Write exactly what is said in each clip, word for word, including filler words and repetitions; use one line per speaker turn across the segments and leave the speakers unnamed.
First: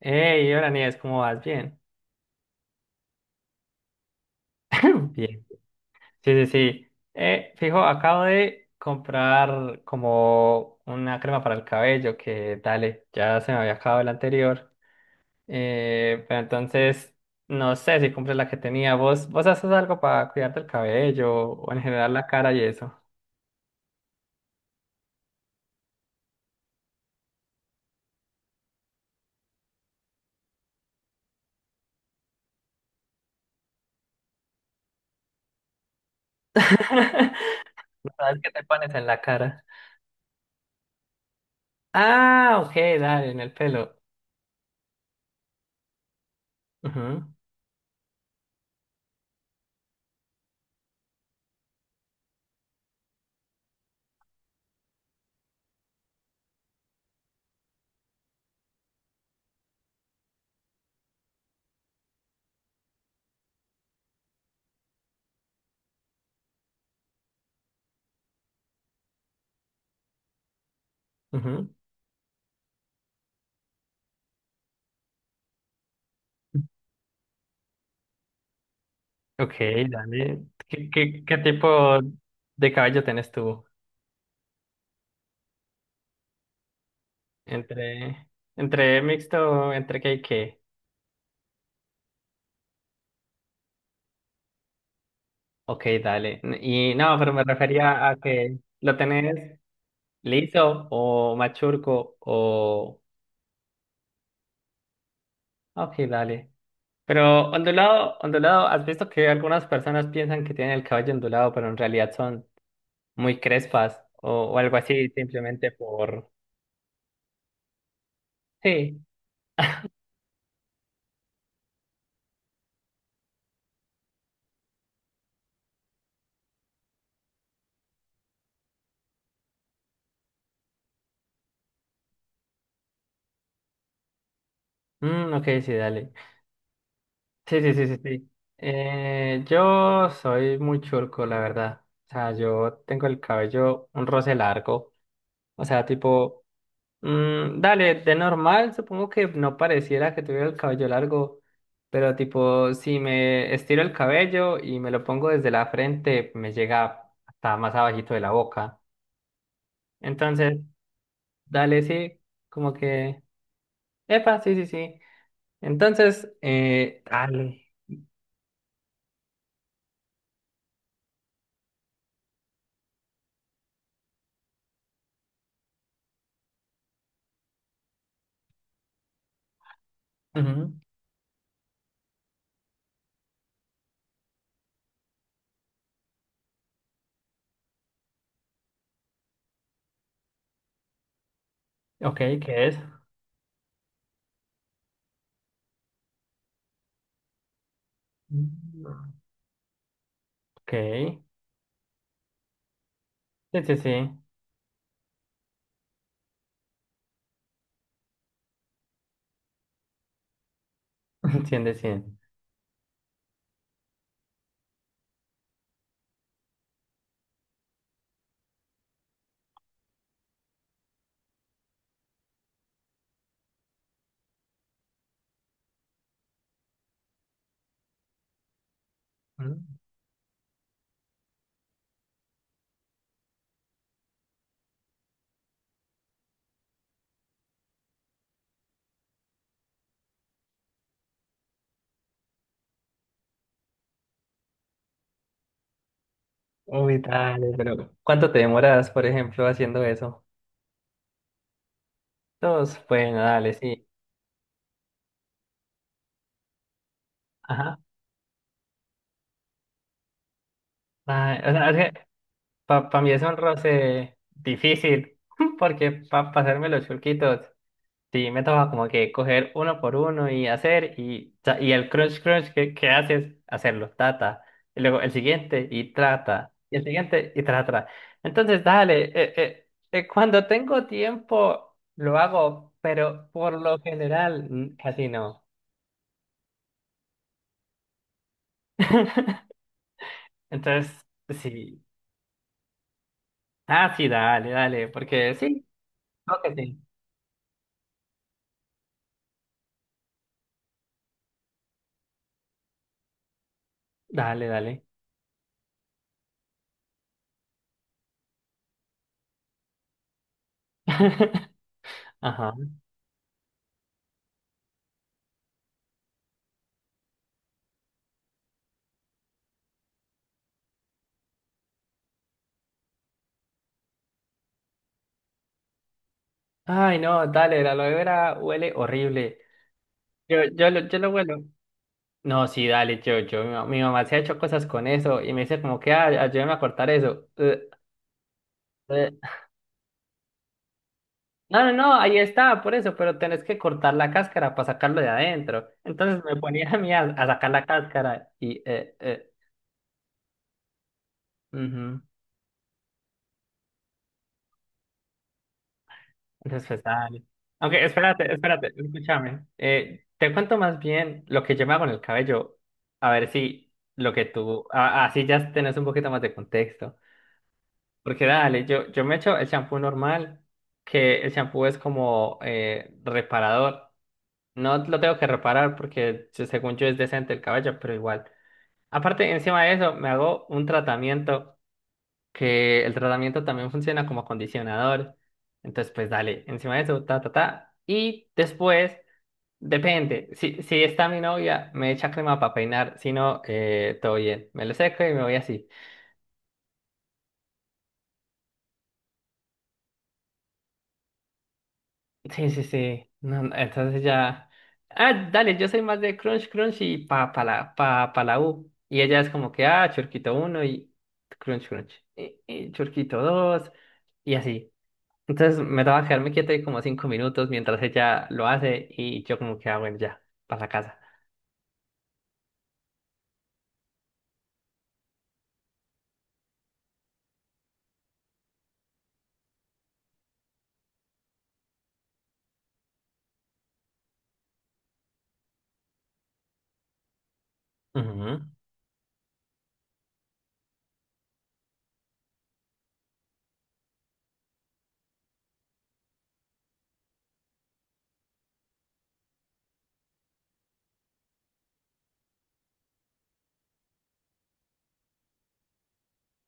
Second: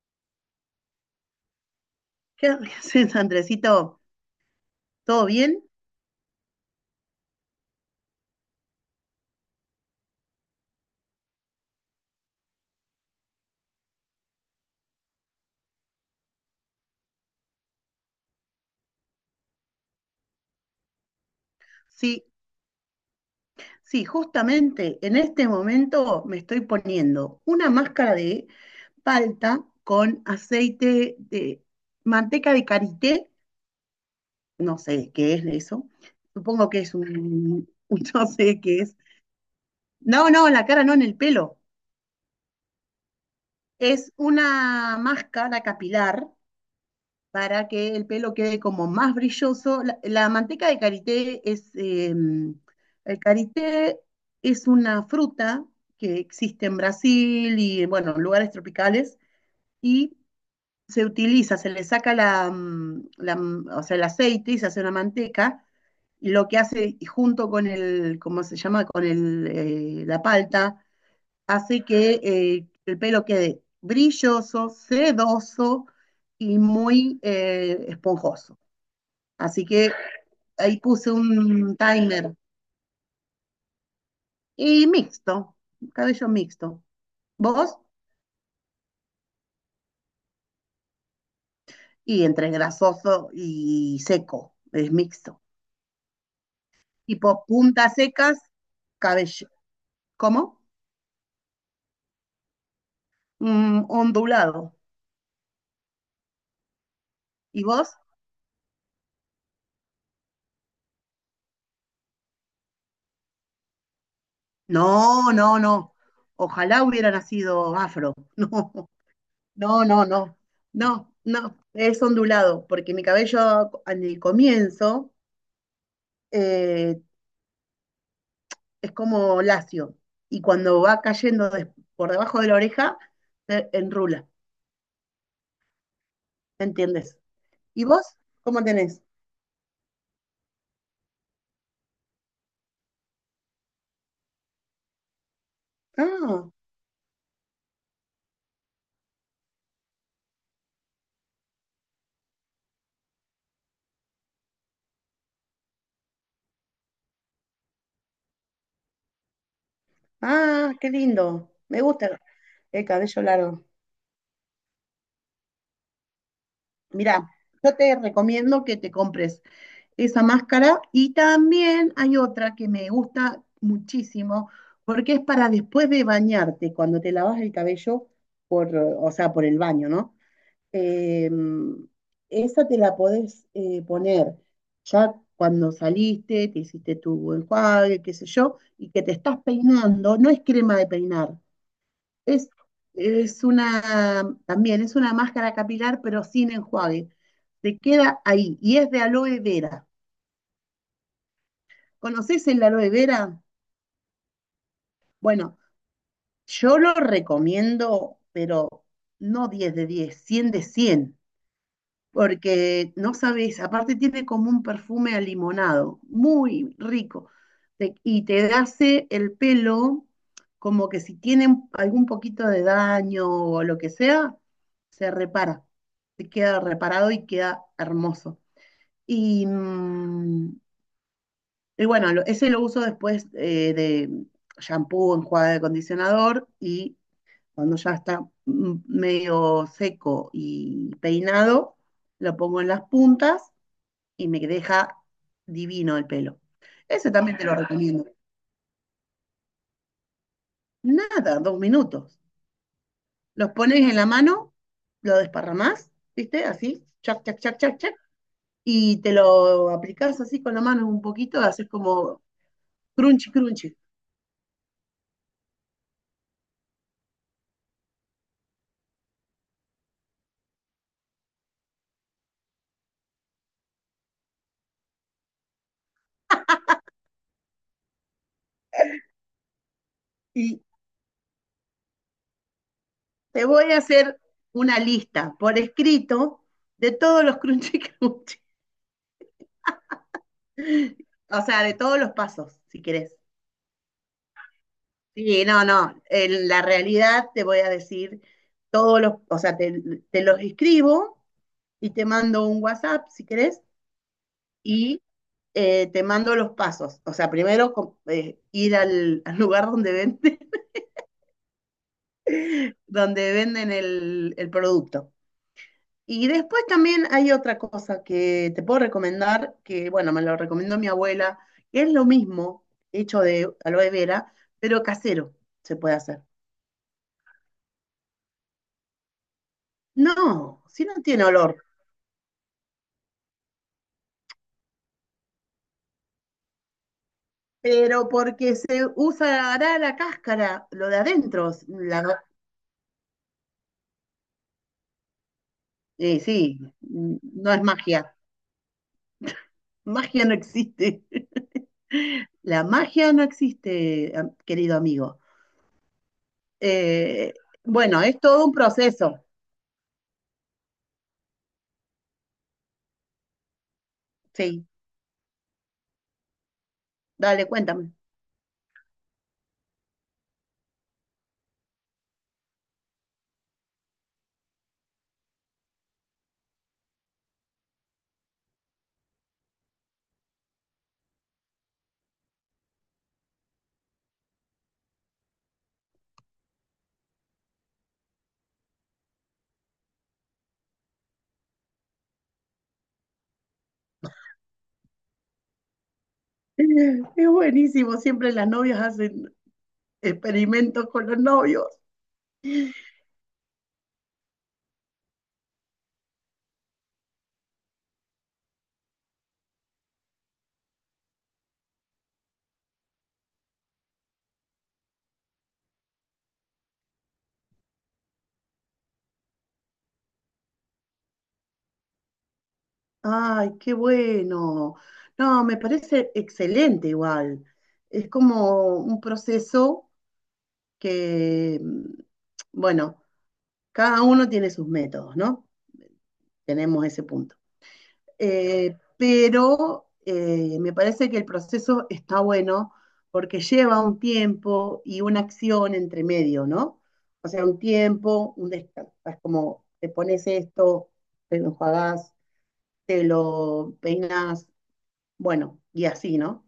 Hey, hola Nieves, ¿cómo vas? Bien.
¿Qué haces, Andresito? ¿Todo
Bien.
bien?
Sí, sí, sí. Eh, fijo, acabo de comprar como una crema para el cabello que, dale, ya se me había acabado el anterior. Eh, pero entonces, no sé si compré la que tenía. ¿Vos, vos haces algo para cuidarte el cabello o en general
Sí,
la cara y eso?
sí, justamente en este momento me estoy poniendo una máscara de palta con aceite de manteca de karité, no sé qué es eso, supongo que es un, un-
¿No?
no
¿Sabes qué
sé
te
qué
pones
es.
en la cara?
No, no, en la cara no, en el pelo.
Ah, ok, dale, en el pelo.
Es una máscara capilar
Ujú,
para que el pelo quede como más brilloso. La, la manteca de karité es, eh, el karité es una fruta que existe en Brasil y, bueno, en lugares tropicales, y se utiliza, se le saca la, mm, la, mm, o sea, el aceite y se hace una manteca, y lo que hace junto con el, ¿cómo se llama?, con el, eh, la palta.
ujú.
Así que eh, el pelo quede brilloso, sedoso y muy eh, esponjoso.
Ok,
Así que
dale.
ahí
¿Qué,
puse
qué, qué
un
tipo
timer
de caballo tenés tú?
y mixto, cabello mixto. ¿Vos?
¿Entre, entre mixto, entre qué y qué?
Y entre grasoso y seco, es mixto.
Ok, dale. N- Y no, pero me
Tipo puntas
refería a
secas,
que lo
cabello.
tenés
¿Cómo?
liso o machurco o...
Mm, ondulado.
Ok, dale. Pero
¿Y vos?
ondulado, ondulado, ¿has visto que algunas personas piensan que tienen el cabello ondulado, pero en realidad son muy crespas o, o algo así,
No, no,
simplemente
no.
por...
Ojalá hubiera nacido afro.
Sí.
No. No, no, no, no, no, es ondulado, porque mi cabello en el comienzo eh, es como lacio y cuando va cayendo des- por debajo de la oreja, se enrula,
Mm, ok, sí, dale.
¿me entiendes?
Sí, sí,
¿Y
sí, sí,
vos
sí.
cómo tenés?
Eh, yo soy muy churco, la verdad. O sea, yo tengo el cabello un roce largo. O sea, tipo,
Ah,
mm, dale, de normal supongo que no pareciera que tuviera el cabello largo, pero tipo, si me estiro el cabello y me lo pongo desde la frente, me llega hasta más abajito de la boca. Entonces,
ah, qué lindo, me
dale, sí,
gusta
como
el
que,
cabello largo.
epa, sí, sí, sí. Entonces, eh,
Mirá,
dale.
yo te recomiendo que te compres esa máscara. Y también hay otra que me gusta muchísimo, porque es para después de bañarte, cuando te lavas el cabello, por, o sea, por el baño, ¿no?
Ujú.
Eh, esa te la podés eh, poner ya cuando saliste, te hiciste tu enjuague, qué sé yo, y que te estás peinando, no es crema de peinar,
Ok,
es,
¿qué es?
es una, también es una máscara capilar, pero sin enjuague. Te queda ahí, y es de aloe vera.
Ok.
¿Conoces el aloe vera?
Sí, sí, sí.
Bueno, yo lo recomiendo, pero no diez de diez, cien de cien,
Cien de cien.
porque no sabes, aparte tiene como un perfume a limonado, muy rico, te- y te hace el pelo como que si tiene un- algún poquito de daño o lo que sea, se repara, se queda reparado y queda hermoso. Y
Mm.
mm. Y bueno, lo- ese lo uso después eh, de shampoo, enjuague de acondicionador y cuando ya está mm, medio seco y peinado, lo pongo en las puntas y me deja divino el pelo.
Uy,
Ese también te
dale,
lo
pero
recomiendo.
¿cuánto te demoras, por ejemplo, haciendo eso?
Nada, dos minutos.
Dos, bueno,
Los
dale,
pones
sí.
en la mano, lo desparramás, ¿viste? Así, chac, chac, chac,
Ajá.
chac, chac. Y te lo aplicás así con la mano un
Ay,
poquito,
o
haces
sea, es que
como
para mí es
crunchy,
un
crunchy.
roce difícil, porque para pasarme los chulquitos sí, me toca como que coger uno por uno y hacer, y, ta- y el crunch crunch que, que haces, hacerlo, tata. Y luego el siguiente y trata. Y el siguiente y trata. Entonces, dale, eh, eh, eh, cuando
Y,
tengo tiempo lo hago, pero
te
por
voy a
lo
hacer
general mm,
una
casi
lista
no.
por escrito de todos los crunchy crunchy,
Entonces,
o sea, de
sí.
todos los pasos, si querés.
Ah, sí, dale, dale, porque
Sí, no,
sí,
no,
creo
en
que
la
sí.
realidad te voy a decir todos los, o sea, te, te los escribo y te mando un WhatsApp, si querés,
Dale, dale.
y eh, te mando los pasos. O sea, primero com- eh, ir al, al lugar donde, vende,
Ajá.
donde venden el, el producto. Y después también hay otra cosa que te puedo recomendar, que bueno, me lo recomendó mi abuela, que es lo mismo, hecho de aloe vera, pero casero se puede hacer.
Ay, no, dale, la aloe vera huele horrible. Yo,
No,
yo,
si
lo-
no
yo lo
tiene
huelo.
olor,
No, sí, dale, yo, yo, mi, ma- mi mamá se ha hecho cosas con eso y me dice como que, ah, ayúdame a cortar eso. Eh,
pero porque se
eh,
usará la cáscara, lo de adentro.
No, no, no,
la- no,
ahí está, por eso, pero tenés que cortar la cáscara para sacarlo de adentro.
eh,
Entonces me
sí,
ponía a mí a, a sacar
no es
la
magia.
cáscara y, eh, eh,
Magia no existe.
ujú.
La magia no existe, am- querido amigo.
Entonces pues dale.
Eh,
Aunque,
bueno, es
espérate,
todo un
espérate,
proceso.
escúchame. Eh, te cuento más bien lo que yo me hago en el cabello, a ver si lo que tú,
Sí,
a- así ya tenés un poquito más de contexto.
dale, cuéntame.
Porque dale, yo, yo me echo el champú normal, que el champú es como eh, reparador. No lo tengo que reparar porque se- según yo es decente el cabello, pero igual. Aparte, encima de eso, me hago un tratamiento que el tratamiento también funciona como acondicionador. Entonces, pues dale, encima de eso, ta, ta, ta. Y después, depende. Si, si está mi novia, me echa crema para peinar. Si no, eh, todo bien. Me lo seco y me voy así.
Es buenísimo, siempre las novias hacen experimentos con los novios.
Sí, sí, sí. No, no, entonces ya. Ah, dale, yo soy más de Crunch Crunch y pa, pa la, pa, pa la U. Y ella es como que, ah, Churquito uno y Crunch Crunch. Y, y Churquito dos y así. Entonces me daba quedarme quieto ahí como cinco minutos mientras ella lo hace y yo como que, ah, bueno, ya, para la casa.
Ay, qué bueno. No, me parece excelente igual. Es como un proceso que, mm, bueno, cada uno tiene sus métodos, ¿no? Tenemos ese punto.
Ujú,
eh, pero eh, me parece que el proceso está bueno porque lleva un tiempo y una acción entre medio, ¿no? O sea, un tiempo, un descanso, es como te pones esto, te lo enjuagás, te lo peinas, bueno, y así, ¿no?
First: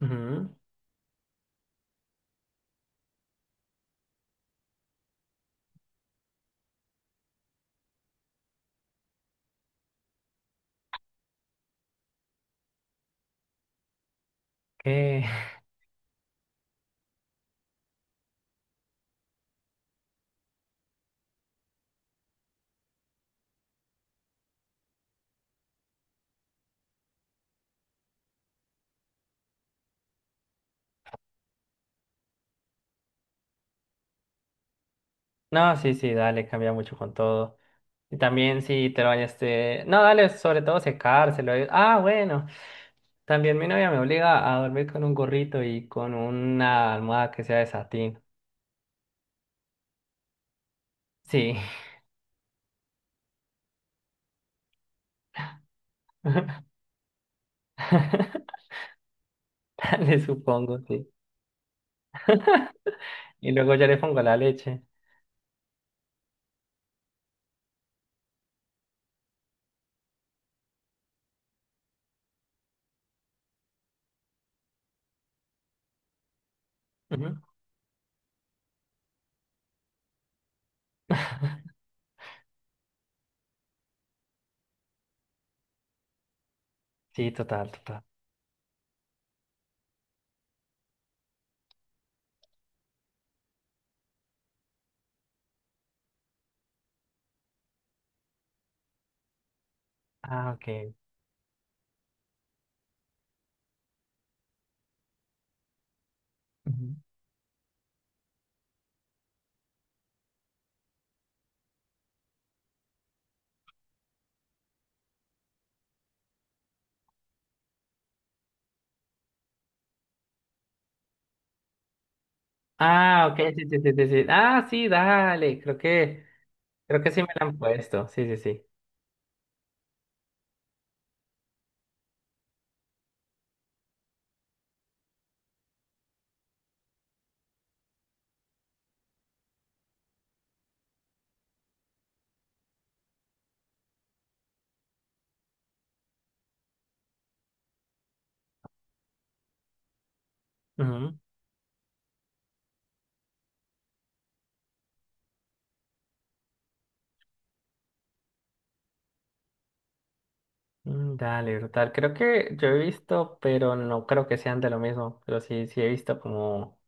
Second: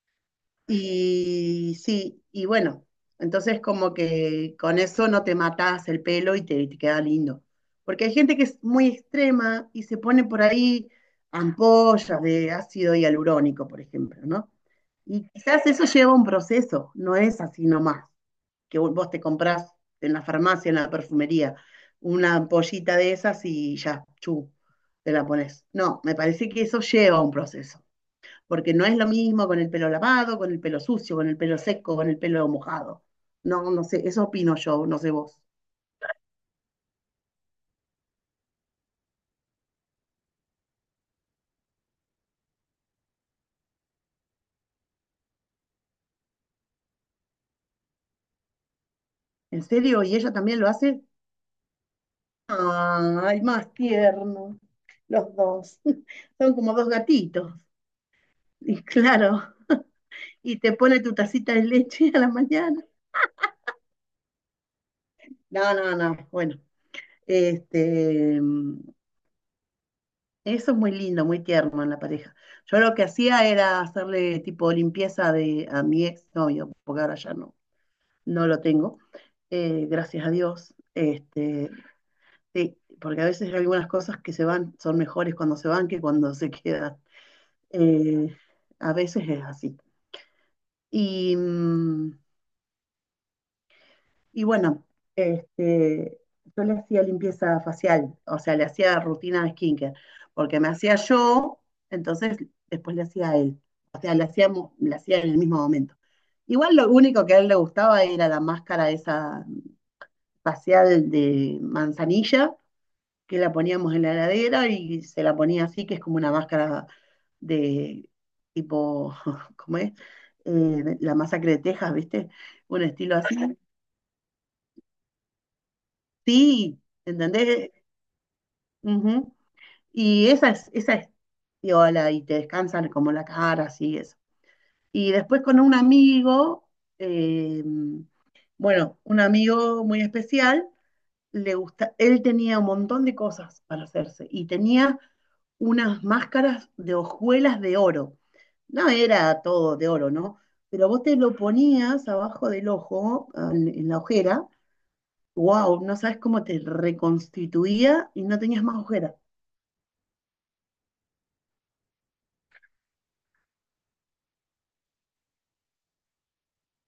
ujú.
Y sí, y bueno, entonces como que con eso no te matás el pelo y te, te queda lindo. Porque hay gente que es muy extrema y se pone por ahí ampollas de ácido hialurónico, por ejemplo, ¿no?
¿Qué?
Y quizás eso lleva un proceso, no es así nomás, que vos vos te comprás en la farmacia, en la perfumería, una ampollita de esas y ya, chu, te la pones. No, me parece que eso lleva un proceso porque no es lo mismo con el pelo lavado, con el pelo sucio, con el pelo seco, con el pelo mojado. No, no sé, eso opino yo, no sé vos.
No, sí, sí, dale, cambia mucho con todo. Y también si te lo bañaste. No, dale, sobre todo secárselo. eh. Ah, bueno. También mi novia me obliga a dormir con un gorrito y con una almohada que sea de satín.
¿En serio? ¿Y ella también lo hace?
Sí.
Ay, más tierno. Los dos. Son como dos gatitos. Y claro,
Le
y te
supongo,
pone
sí.
tu tacita de leche a la mañana.
Y luego yo le pongo la leche.
No, no, no. Bueno, este, eso es muy lindo, muy tierno en la pareja. Yo lo que hacía era hacerle tipo limpieza de, a mi ex novio, porque ahora ya
Ujú.
no. no lo tengo, eh, gracias a Dios. Este, sí, porque a veces hay algunas cosas que se van son mejores cuando se van que cuando se quedan.
Sí, total, total.
Eh, a veces es así. Y, mm, y bueno, este, yo le hacía limpieza facial, o sea, le hacía rutina de skincare,
Ah,
porque
ok.
me hacía yo, entonces después le hacía a él. O sea, le hacíamos, le hacía en el mismo momento. Igual lo
Ujú.
único que a él le gustaba era la máscara esa facial de manzanilla, que la poníamos en la heladera y se la ponía así, que es como una máscara de tipo, ¿cómo es? Eh, la masacre de Texas, ¿viste? Un estilo
Ah, ok,
así.
sí, sí, sí, sí, sí. Ah, sí, dale. Creo que,
Sí,
creo que sí me la han
¿entendés?
puesto. Sí, sí, sí.
Ujú. Y esa es, esa es piola y te descansan como la cara, así eso. Y después con un amigo, eh, bueno, un amigo muy especial, le gusta, él tenía un montón de cosas para hacerse y tenía unas máscaras de hojuelas de oro. No era todo de oro, ¿no? Pero vos te
Ujú.
lo ponías abajo del ojo, al- en, la ojera, wow, no sabes cómo te reconstituía y no tenías más ojera.
Mm, dale, brutal. Creo que yo he visto, pero no creo que sean de lo mismo. Pero sí, sí he visto como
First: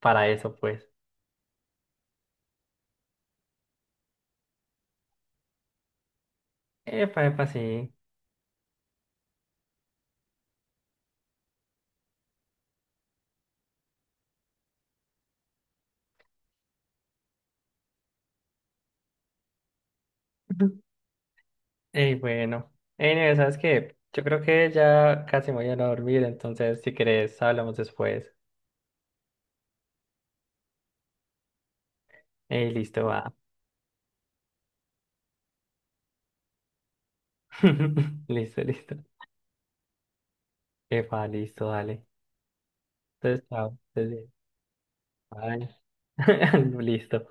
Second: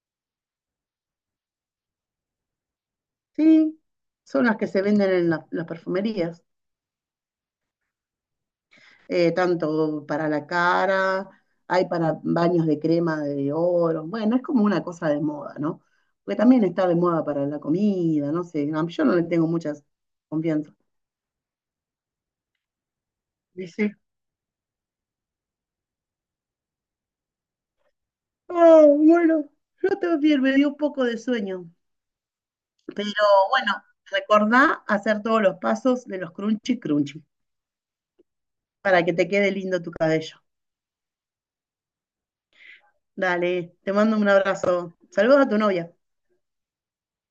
para eso, pues.
Sí, son las que se venden en la- las perfumerías.
Epa, epa, sí.
eh, tanto para la cara, hay para baños de crema de oro, bueno, es como una cosa de moda, ¿no? Porque también está de moda para la comida, no sé, a mí- yo no le tengo muchas confianza.
Y bueno, ey, Neve, ¿sabes qué?
Dice,
Yo creo que ya casi me voy a ir a dormir, entonces si querés hablamos después.
oh, bueno, yo también me dio un poco de sueño,
Ey, listo,
pero
va.
bueno, recordá hacer todos los pasos de los crunchy crunchy
Listo, listo.
para que te quede lindo tu cabello.
Epa, listo, dale. Entonces,
Dale,
chao.
te mando
Entonces,
un abrazo. Saludos a tu
bye.
novia.
Listo.